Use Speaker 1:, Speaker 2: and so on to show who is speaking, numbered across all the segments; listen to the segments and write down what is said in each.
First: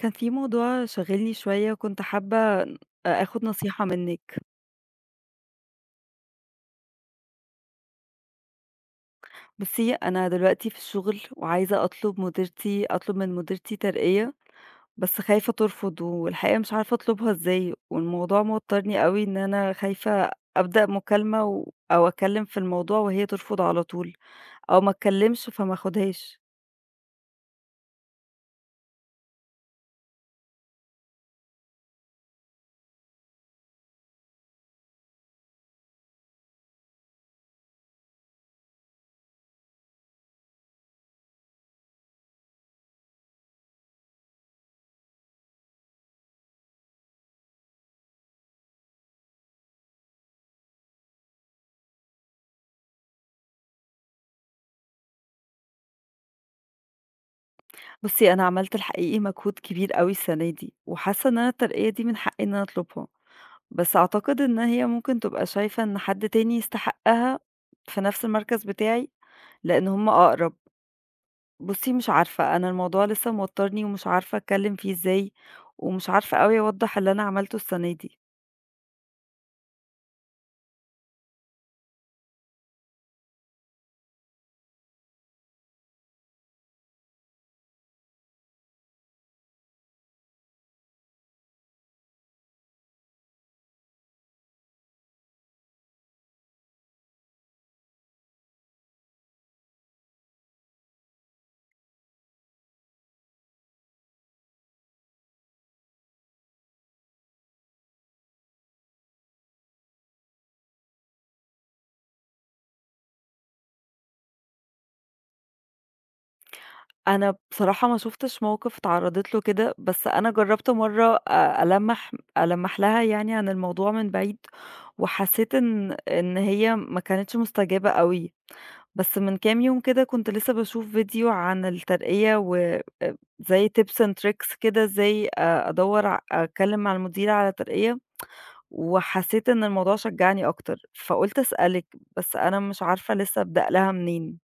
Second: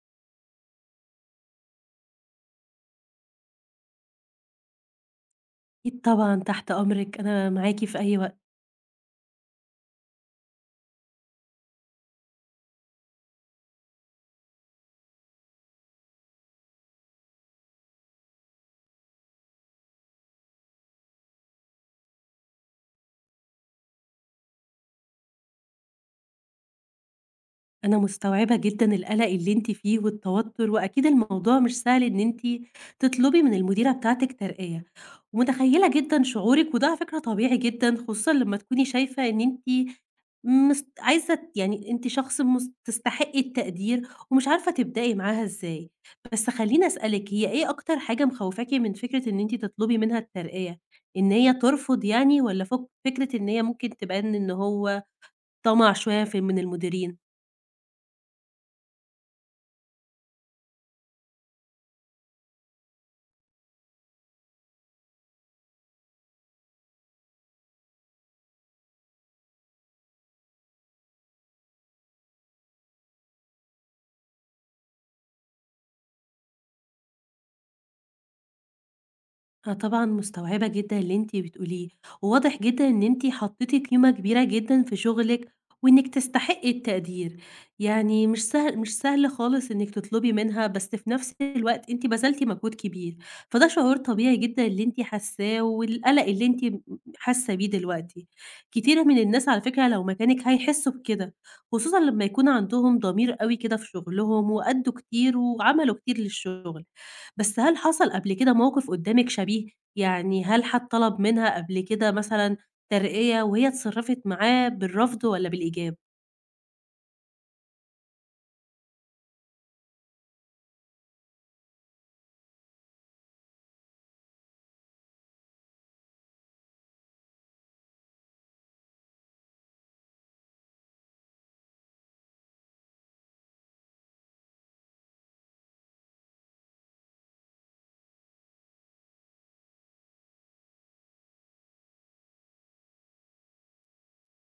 Speaker 1: كان في موضوع شاغلني شوية وكنت حابة آخد نصيحة منِّك.
Speaker 2: أكيد طبعًا، تحت أمرِك، أنا معاكِ في أي وقت.
Speaker 1: بُصّي، أنا دلوقتي في الشغل وعايزة أطلب من مديرتي ترقية، بس خايفة ترفض والحقيقة مش عارفة أطلبها إزاي، والموضوع موتّرني أوي إن أنا خايفة أبدأ مكالمة أو أتكلّم في الموضوع وهي ترفض على طول أو ما أتكلّمش فما آخُدهاش.
Speaker 2: أنا مستوعبة جدًا القلق اللي أنتِ فيه والتوتر، وأكيد الموضوع مش سهل إن أنتِ تطلبي من المديرة بتاعتِك ترقية، ومتخيلة جدًا شعورِك، وده على فكرة طبيعي جدًا، خصوصًا لمّا تكوني شايفة إن أنتِ عايزة يعني أنتِ شخص تستحقي التقدير ومش عارفة تبدئي معاها إزاي. بس خلّيني أسألِك، هي إيه أكتر حاجة مخوفاكِ من فكرة إن أنتِ تطلبي منها الترقية؟ إن هي ترفض يعني والّا فكرة إن هي ممكن تبان إن هو طمع شوية في من المديرين.
Speaker 1: بُصّي، أنا عملت الحقيقي مجهود كبير أوي السَنة دي وحاسّة إن أنا الترقية دي من حقّي إن أنا أطلبها. بس أعتقد إن هي ممكن تبقى شايفة إن حد تاني يستحقها في نفس المركز بتاعي، لإن هم أقرب. بُصّي، مش عارفة، أنا الموضوع لسه موتّرني ومش عارفة أتكلّم فيه إزاي، ومش عارفة أوي أوضّح اللي أنا عملته السنة دي.
Speaker 2: أنا طبعًا مستوعبة جدًا اللي أنتِ بتقوليه، وواضح جدًا إن أنتِ حطيتِ قيمة كبيرة جدًا في شغلِك، وإنِّك تستحقي التقدير. يعني مش سهل مش سهل خالص إنِّك تطلبي منها، بس في نفس الوقت أنتِ بذلتِ مجهود كبير، فده شعور طبيعي جدًا اللي أنتِ حاساه والقلق اللي أنتِ حاسة بيه دلوقتي. كتيرة من الناس على فكرة لو مكانِك هيحسوا بكده، خصوصًا لمّا يكون عندهم ضمير أوي كده في شغلهم وأدّوا كتير وعملوا كتير للشغل. بس هل حصل قبل كده موقف قدّامِك شبيه؟ يعني هل حد طلب منها قبل كده مثلًا ترقية وهي اتصرّفت معاه بالرفض والّا بالإيجاب؟
Speaker 1: أنا بصراحة ما شُفتش موقف اتعرّضت له كده، بس أنا جرّبت مرّة أ ألمّح ألمّح لها يعني عن الموضوع من بعيد، وحسّيت إن هي ما كانتش مستجابة أوي. بس من كام يوم كده كنت لسه باشوف فيديو عن الترقية و زي tips and tricks كده إزاي أ أدوّر ع أتكلّم مع المدير على ترقية، وحسّيت إن الموضوع شجّعني أكتر، فقُلت أسألِك، بس أنا مش عارفة لسه أبدأ لها منين.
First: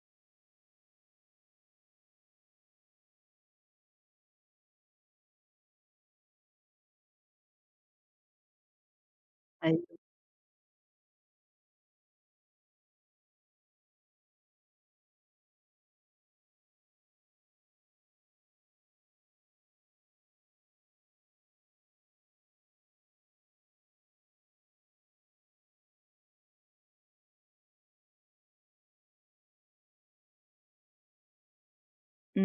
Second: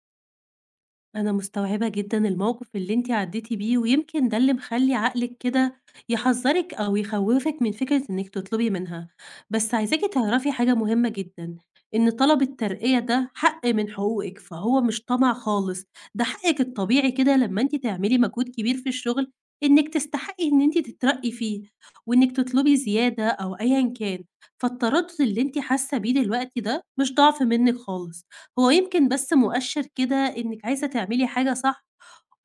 Speaker 2: أنا مستوعبة جدًا الموقف اللي أنتِ عدّيتِ بيه، ويمكن ده اللي مخلّي عقلِك كده يحذّرِك أو يخوّفِك من فكرة إنِّك تطلبي منها. بس
Speaker 1: أيوه.
Speaker 2: عايزاكِ تعرفي حاجة مهمة جدًا، إن طلب الترقية ده حق من حقوقِك، فهو مش طمع خالص، ده حقِّك الطبيعي كده لمّا أنتِ تعملي مجهود كبير في الشغل، إنِّك تستحقي إن أنتِ تترقّي فيه، وإنِّك تطلبي زيادة أو أيًا كان. فالتردُّد اللي أنتِ حاسة بيه دلوقتي ده مش ضعف منِّك خالص، هو يمكن بس مؤشّر كده إنِّك عايزة تعملي حاجة صح،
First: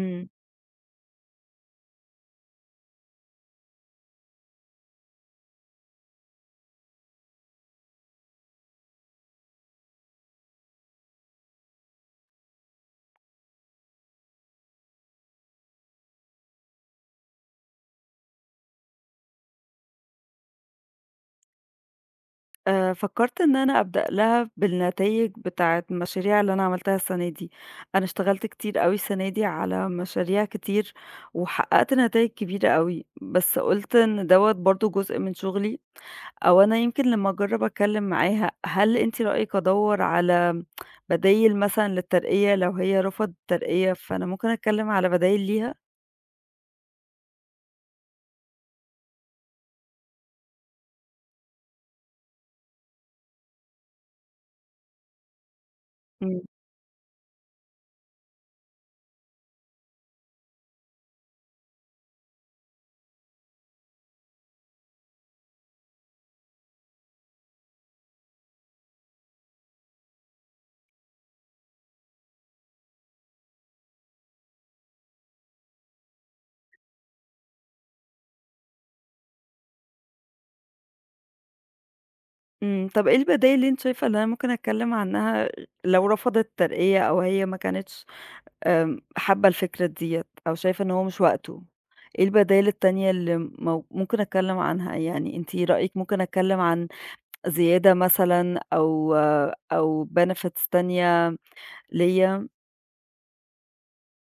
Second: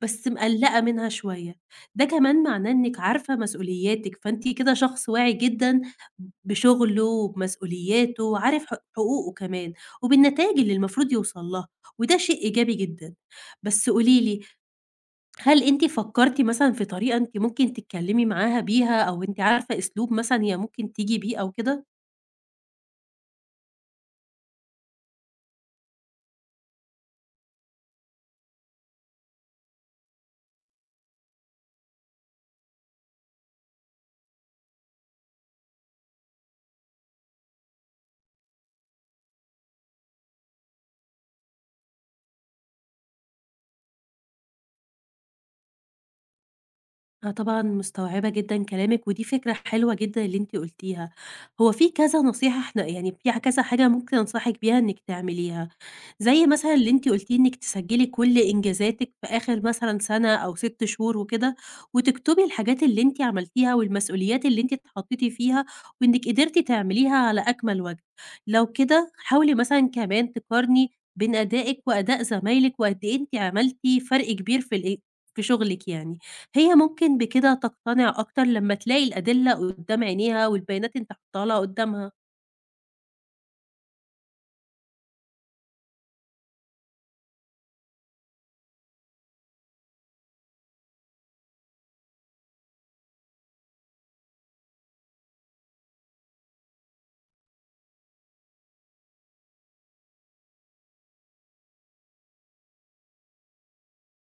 Speaker 2: بس مقلّقة منها شوية، ده كمان معناه إنِّك عارفة مسؤولياتِك، فأنتِ كده شخص واعي جدًا بشُغله وبمسؤولياته وعارف حقوقه كمان، وبالنتايج اللي المفروض يوصل لها، وده شيء إيجابي جدًا. بس قولي لي، هل أنتِ فكّرتِ مثلًا في طريقة أنتِ ممكن تتكلّمي معاها بيها أو أنتِ عارفة أسلوب مثلًا هي ممكن تيجي بيه أو كده؟
Speaker 1: فكّرت إن أنا أبدأ لها بالنتايج بتاعة المشاريع اللي أنا عملتها السَنة دي. أنا اشتغلت كتير أوي السَنة دي على مشاريع كتير، وحقّقت نتايج كبيرة أوي، بس قُلت إن دوّة برضه جزء من شغلي أو أنا يمكن لمّا أجرّب أتكلّم معاها، هل أنتِ رأيِك أدوّر على بدايل مثلًا للترقية لو هي رفضت الترقية، فأنا ممكن أتكلّم على بدايل ليها؟
Speaker 2: أنا طبعًا مستوعبة جدًا كلامِك، ودي فكرة حلوة جدًا اللي أنتِ قُلتيها. هو في كذا نصيحة إحنا يعني في كذا حاجة ممكن أنصحِك بيها إنِّك تعمليها،
Speaker 1: إمم.
Speaker 2: زي مثلًا اللي أنتِ قُلتيه إنِّك تسجّلي كل إنجازاتِك في آخر مثلًا سَنة أو 6 شهور وكده، وتكتبي الحاجات اللي أنتِ عملتيها والمسؤوليات اللي أنتِ اتحطيتِ فيها وإنِّك قدرتِ تعمليها على أكمل وجه. لو كده حاولي مثلًا كمان تقارني بين أدائِك وأداء زمايلِك وقد إيه أنتِ عملتِ فرق كبير في شغلِك يعني. هي ممكن بكده تقتنع أكتر لمّا تلاقي الأدلة قدّام عينيها والبيانات أنت حاطّاها لها قدّامها.
Speaker 1: إمم، طَب إيه البدايل اللي أنتِ شايفة إن أنا ممكن أتكلّم عنها لو رفضت الترقية أو هي ما كانتش حابة الفكرة ديّة أو شايفة إن هو مش وقته؟ إيه البدايل التانية اللي مو ممكن أتكلّم عنها؟ يعني أنتِ رأيِك ممكن أتكلّم عن زيادة مثلًا أو benefits تانية ليّا؟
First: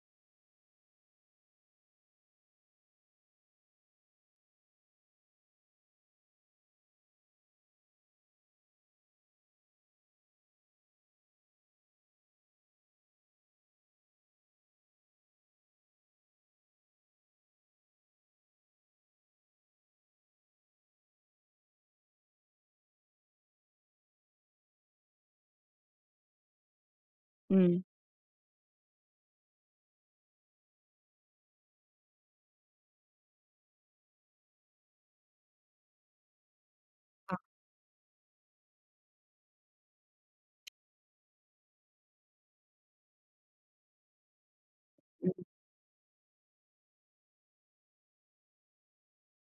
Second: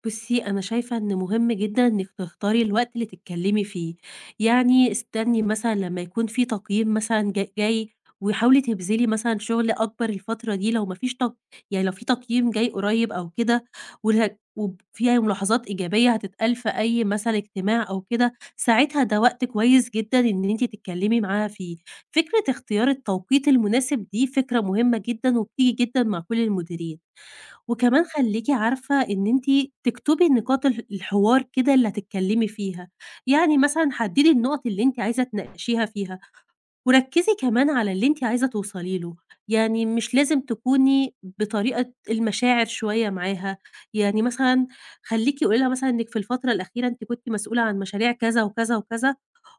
Speaker 2: بُصّي، أنا شايفة إن مهم جدًا إنِّك تختاري الوقت اللي تتكلّمي فيه، يعني استني مثلًا لمّا يكون في تقييم مثلًا جاي وحاولي تبذلي مثلًا شغل أكبر الفترة دي لو ما فيش يعني لو في تقييم جاي قريّب أو كده وه وب فيها ملاحظات إيجابية هتتقال في أي مثلًا اجتماع أو كده، ساعتها ده وقت كويس جدًا إن أنتِ تتكلّمي معاها فيه. فكرة اختيار التوقيت المناسب دي فكرة مهمة جدًا وبتيجي جدًا مع كل المديرين.
Speaker 1: إمم.
Speaker 2: وكمان خلّيكِ عارفة إن أنتِ تكتبي نقاط الحوار كده اللي هتتكلمي فيها، يعني مثلًا حددي النقط اللي أنتِ عايزة تناقشيها فيها، وركزي كمان على اللي أنتِ عايزة توصلي له، يعني مش لازم تكوني بطريقة المشاعر شوية معاها، يعني مثلًا خلّيكِ قولي لها مثلًا إنِّك في الفترة الأخيرة أنتِ كنتِ مسؤولة عن مشاريع كذا وكذا وكذا،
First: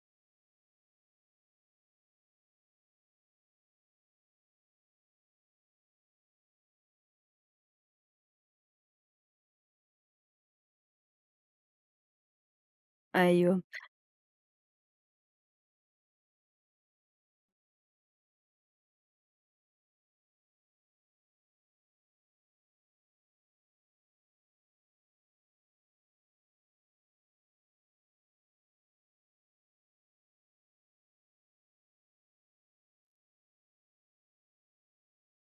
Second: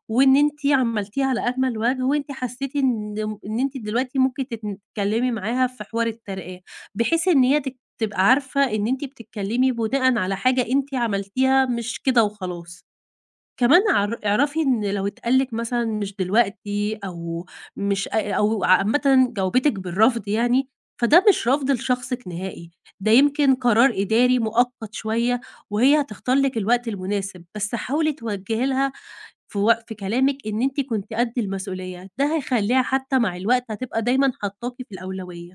Speaker 2: وإن أنتِ عملتيه على أجمل وجه، وأنتِ حسيتِ إن إن أنتِ دلوقتي ممكن تتكلمي معاها في حوار الترقية، بحيث إن هي تبقى عارفة إن أنتِ بتتكلمي بناءً على حاجة أنتِ عملتيها مش كده وخلاص.
Speaker 1: أيوه.
Speaker 2: كمان اعرفي إن لو اتقال لِك مثلًا مش دلوقتي أو مش أو عامةً جاوبتِك بالرفض يعني، فده مش رفض لشخصِك نهائي، ده يمكن قرار إداري مؤقت شوية، وهي هتختار لِك الوقت المناسب، بس حاولي توجهي لها في كلامِك إن أنتِ كنتِ قد المسؤولية، ده هيخلّيها حتى مع الوقت هتبقى دايمًا حاطاكِ في الأولوية.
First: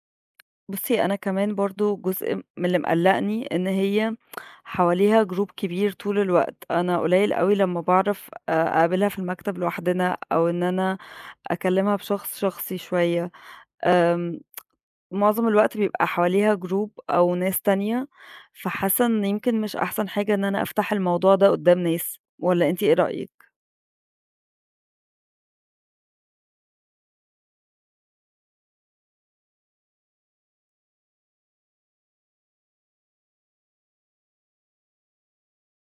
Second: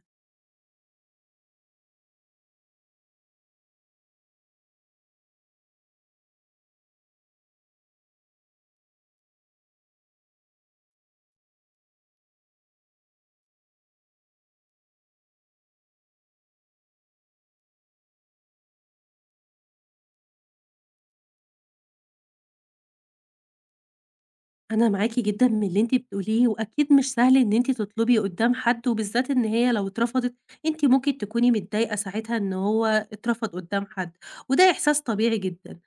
Speaker 1: بُصّي، أنا كمان برضه جزء من اللي مقلّقني إن هي حواليها group كبير طول الوقت، أنا قليل أوي لمّا باعرف أقابلها في المكتب لوحدنا أو إن أنا أكلّمها بشخص شخصي شوية، آمم، معظم الوقت بيبقى حواليها group أو ناس تانية، فحاسة إن يمكن مش أحسن حاجة إن أنا أفتح الموضوع ده قدّام ناس، والّا أنتِ إيه رأيِك؟
Speaker 2: أنا معاكِ جدًا من اللي أنتِ بتقوليه، وأكيد مش سهل إن أنتِ تطلبي قدّام حد، وبالذات إن هي لو اترفضت أنتِ ممكن تكوني متضايقة ساعتها إن هو اترفض قدّام حد، وده إحساس طبيعي جدًا.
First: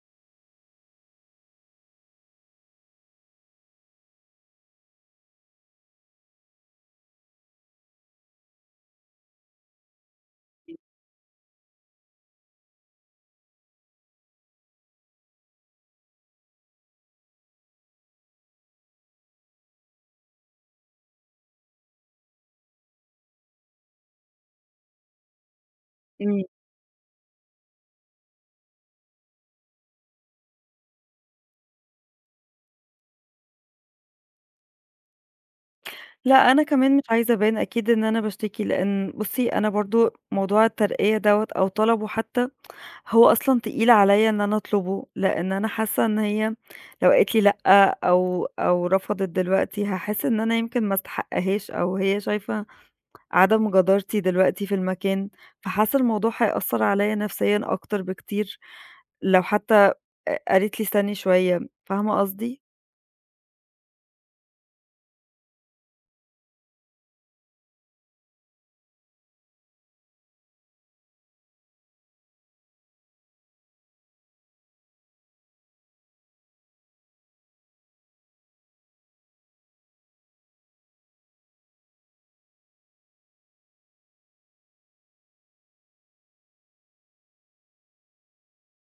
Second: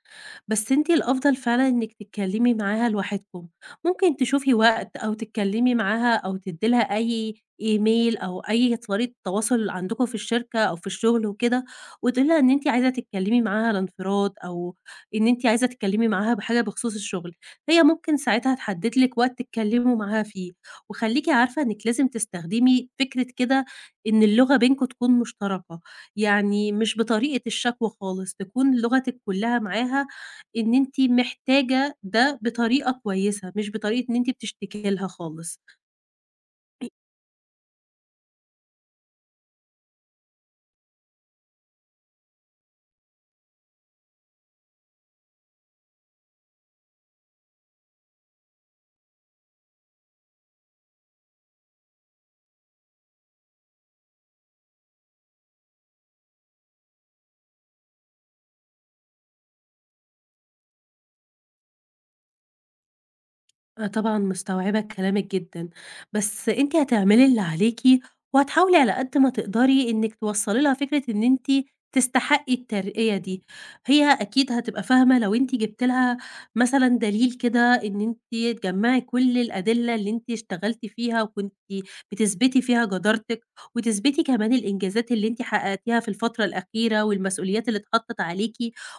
Speaker 2: بس أنتِ الأفضل فعلًا إنِّك تتكلمي معاها لوحدكم، ممكن تشوفي وقت أو تتكلمي معاها أو تدّي لها أي إيميل أو أي طريقة تواصل عندكم في الشركة أو في الشغل وكده، وتقولي لها إن أنتِ عايزة تتكلمي معاها على انفراد أو إن أنتِ عايزة تتكلمي معاها بحاجة بخصوص الشغل. هي ممكن ساعتها تحدد لِك وقت تتكلموا معاها فيه، وخلّيكِ عارفة إنِّك لازم تستخدمي فكرة كده إن اللغة بينكم تكون مشتركة،
Speaker 1: إمم.
Speaker 2: يعني مش بطريقة الشكوى خالص، تكون لغتِك كلّها معاها إن أنتِ محتاجة ده بطريقة كويسة، مش بطريقة إن أنتِ بتشتكي لها خالص.
Speaker 1: لأ، أنا كمان مش عايزة أبان أكيد إن أنا باشتكي، لإن بُصّي، أنا برضه موضوع الترقية دوّة أو طلبه حتى هو أصلًا تقيل عليَّ إن أنا أطلبه، لإن أنا حاسة إن هي لو قالت لي لأ أو رفضت دلوقتي، هاحس إن أنا يمكن ما استحقهاش أو هي شايفة عدم جدارتي دلوقتي في المكان، فحاسة الموضوع هيأثر عليَّ نفسيًا أكتر بكتير لو حتى قالت لي استني شوية، فاهمة قصدي؟
Speaker 2: آه، طبعًا مستوعبة كلامِك جدًا، بس أنتِ هتعملي اللي عليكِ، وهتحاولي على قد ما تقدري إنِّك توصّلي لها فكرة إن أنتِ تستحقي الترقية دي، هي أكيد هتبقى فاهمة لو أنتِ جبتِ لها مثلًا دليل كده إن أنتِ تجمّعي كل الأدلة اللي أنتِ اشتغلتِ فيها وكنتِ بتثبتي فيها جدارتِك، وتثبتي كمان الإنجازات اللي أنتِ حققتيها في الفترة الأخيرة والمسؤوليات اللي اتحطّت عليكِ،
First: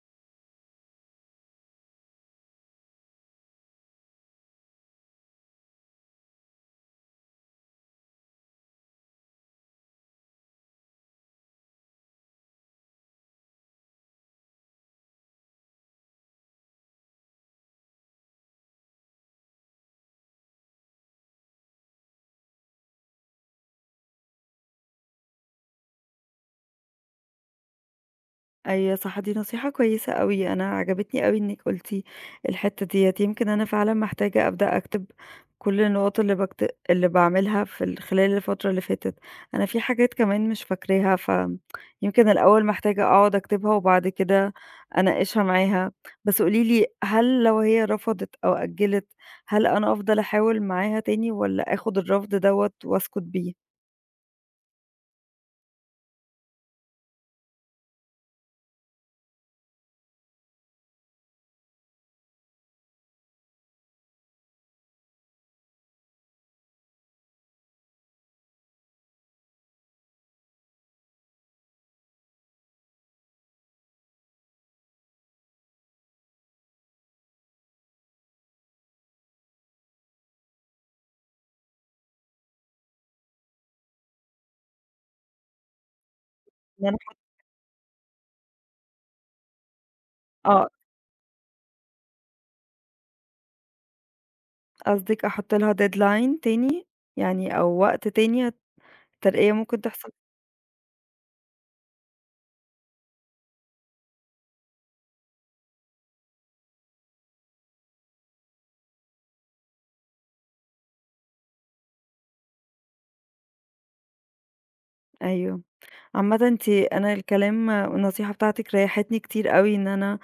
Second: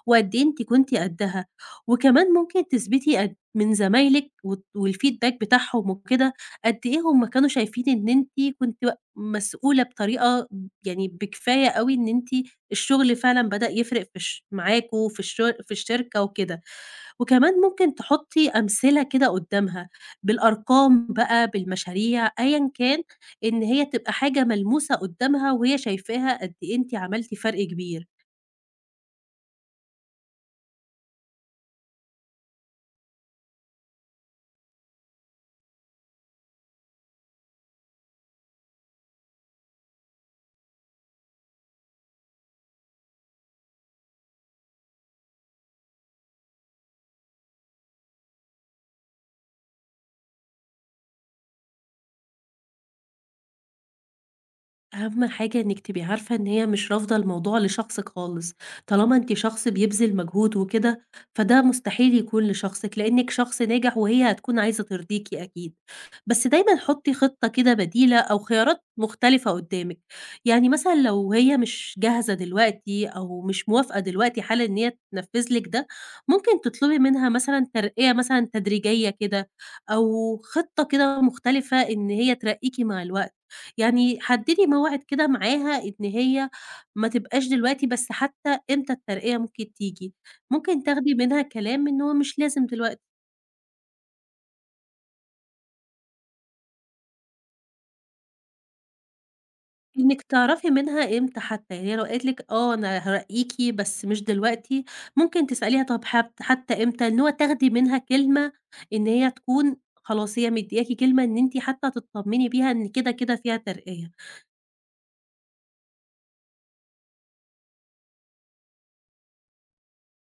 Speaker 2: وقد إيه أنتِ كنتِ قدّها، وكمان ممكن تثبتي قد من زمايلِك والfeedback بتاعهم وكده، قد إيه هم كانوا شايفين إن أنتِ كنتِ و مسؤولة بطريقة يعني بكفاية أوي إن أنتِ الشغل فعلًا بدأ يفرق في الش معاكم في الشركة وكده، وكمان ممكن تحطّي أمثلة كده قدّامها بالأرقام بقى، بالمشاريع، أيًا كان، إن هي تبقى حاجة ملموسة قدّامها وهي شايفاها قد إيه أنتِ عملتِ فرق كبير.
Speaker 1: أيوه صح، دي نصيحة كويسة أوي، أنا عجبتني أوي إنِّك قُلتِ الحتّة ديّة، يمكن أنا فعلًا محتاجة أبدأ أكتب كل النقط اللي باعملها في خلال الفترة اللي فاتت، أنا في حاجات كمان مش فاكراها، فيمكن الأول محتاجة أقعد أكتبها وبعد كده أناقشها معاها، بس قولي لي هل لو هي رفضت أو أجّلت، هل أنا أفضل أحاول معاها تاني والّا آخُد الرفض دوّة وأسكت بيه؟
Speaker 2: أهم حاجة إنِّك تبقي عارفة إن هي مش رافضة الموضوع لشخصِك خالص، طالما أنتِ شخص بيبذِل مجهود وكده، فده مستحيل يكون لشخصِك، لإنِّك شخص ناجح وهي هتكون عايزة ترضيكِ أكيد. بس دايمًا حُطّي خطة كده بديلة أو خيارات مختلفة قُدّامِك، يعني مثلًا لو هي مش جاهزة دلوقتي أو مش موافقة دلوقتي حالًا إن هي تنفّذ لِك ده، ممكن تطلبي منها مثلًا ترقية مثلًا تدريجية كده أو خطة كده مختلفة إن هي ترقّيكِ مع الوقت. يعني حددي موعد كده معاها إن هي
Speaker 1: إن أنا
Speaker 2: ما تبقاش دلوقتي، بس حتى إمتى الترقية ممكن تيجي،
Speaker 1: آه،
Speaker 2: ممكن تاخدي منها كلام إن هو مش لازم دلوقتي،
Speaker 1: قصدِك أحُط لها deadline تاني يعني أو وقت تاني ترقية ممكن تحصل.
Speaker 2: إنِك تعرفي منها إمتى حتى، يعني هي لو قالت لِك آه أنا هارقيكِ بس مش دلوقتي، ممكن تسأليها طب حتى إمتى، إن هو تاخدي منها كلمة إن هي تكون خلاص هي مدياكِ كلمة إن أنتِ حتى تطمني بيها إن كده، كده فيها ترقية.
Speaker 1: أيوه. عامةً أنتِ أنا الكلام والنصيحة بتاعتِك ريّحتني كتير أوي إن أنا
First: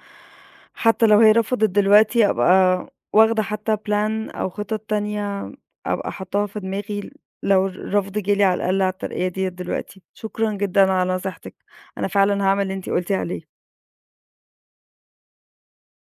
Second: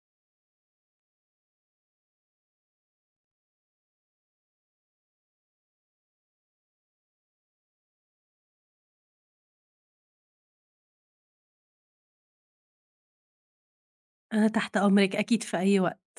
Speaker 1: حتى لو هي رفضت دلوقتي أبقى واخدة حتى plan أو خطط تانية أبقى حاطاها في دماغي لو الرفض جه لي على الأقل على الترقية ديّة دلوقتي. شكرًا جدًا على نصيحتِك، أنا فعلًا هاعمل اللي أنتِ قُلتِ عليه.
Speaker 2: أنا تحت أمرِك أكيد في أي وقت.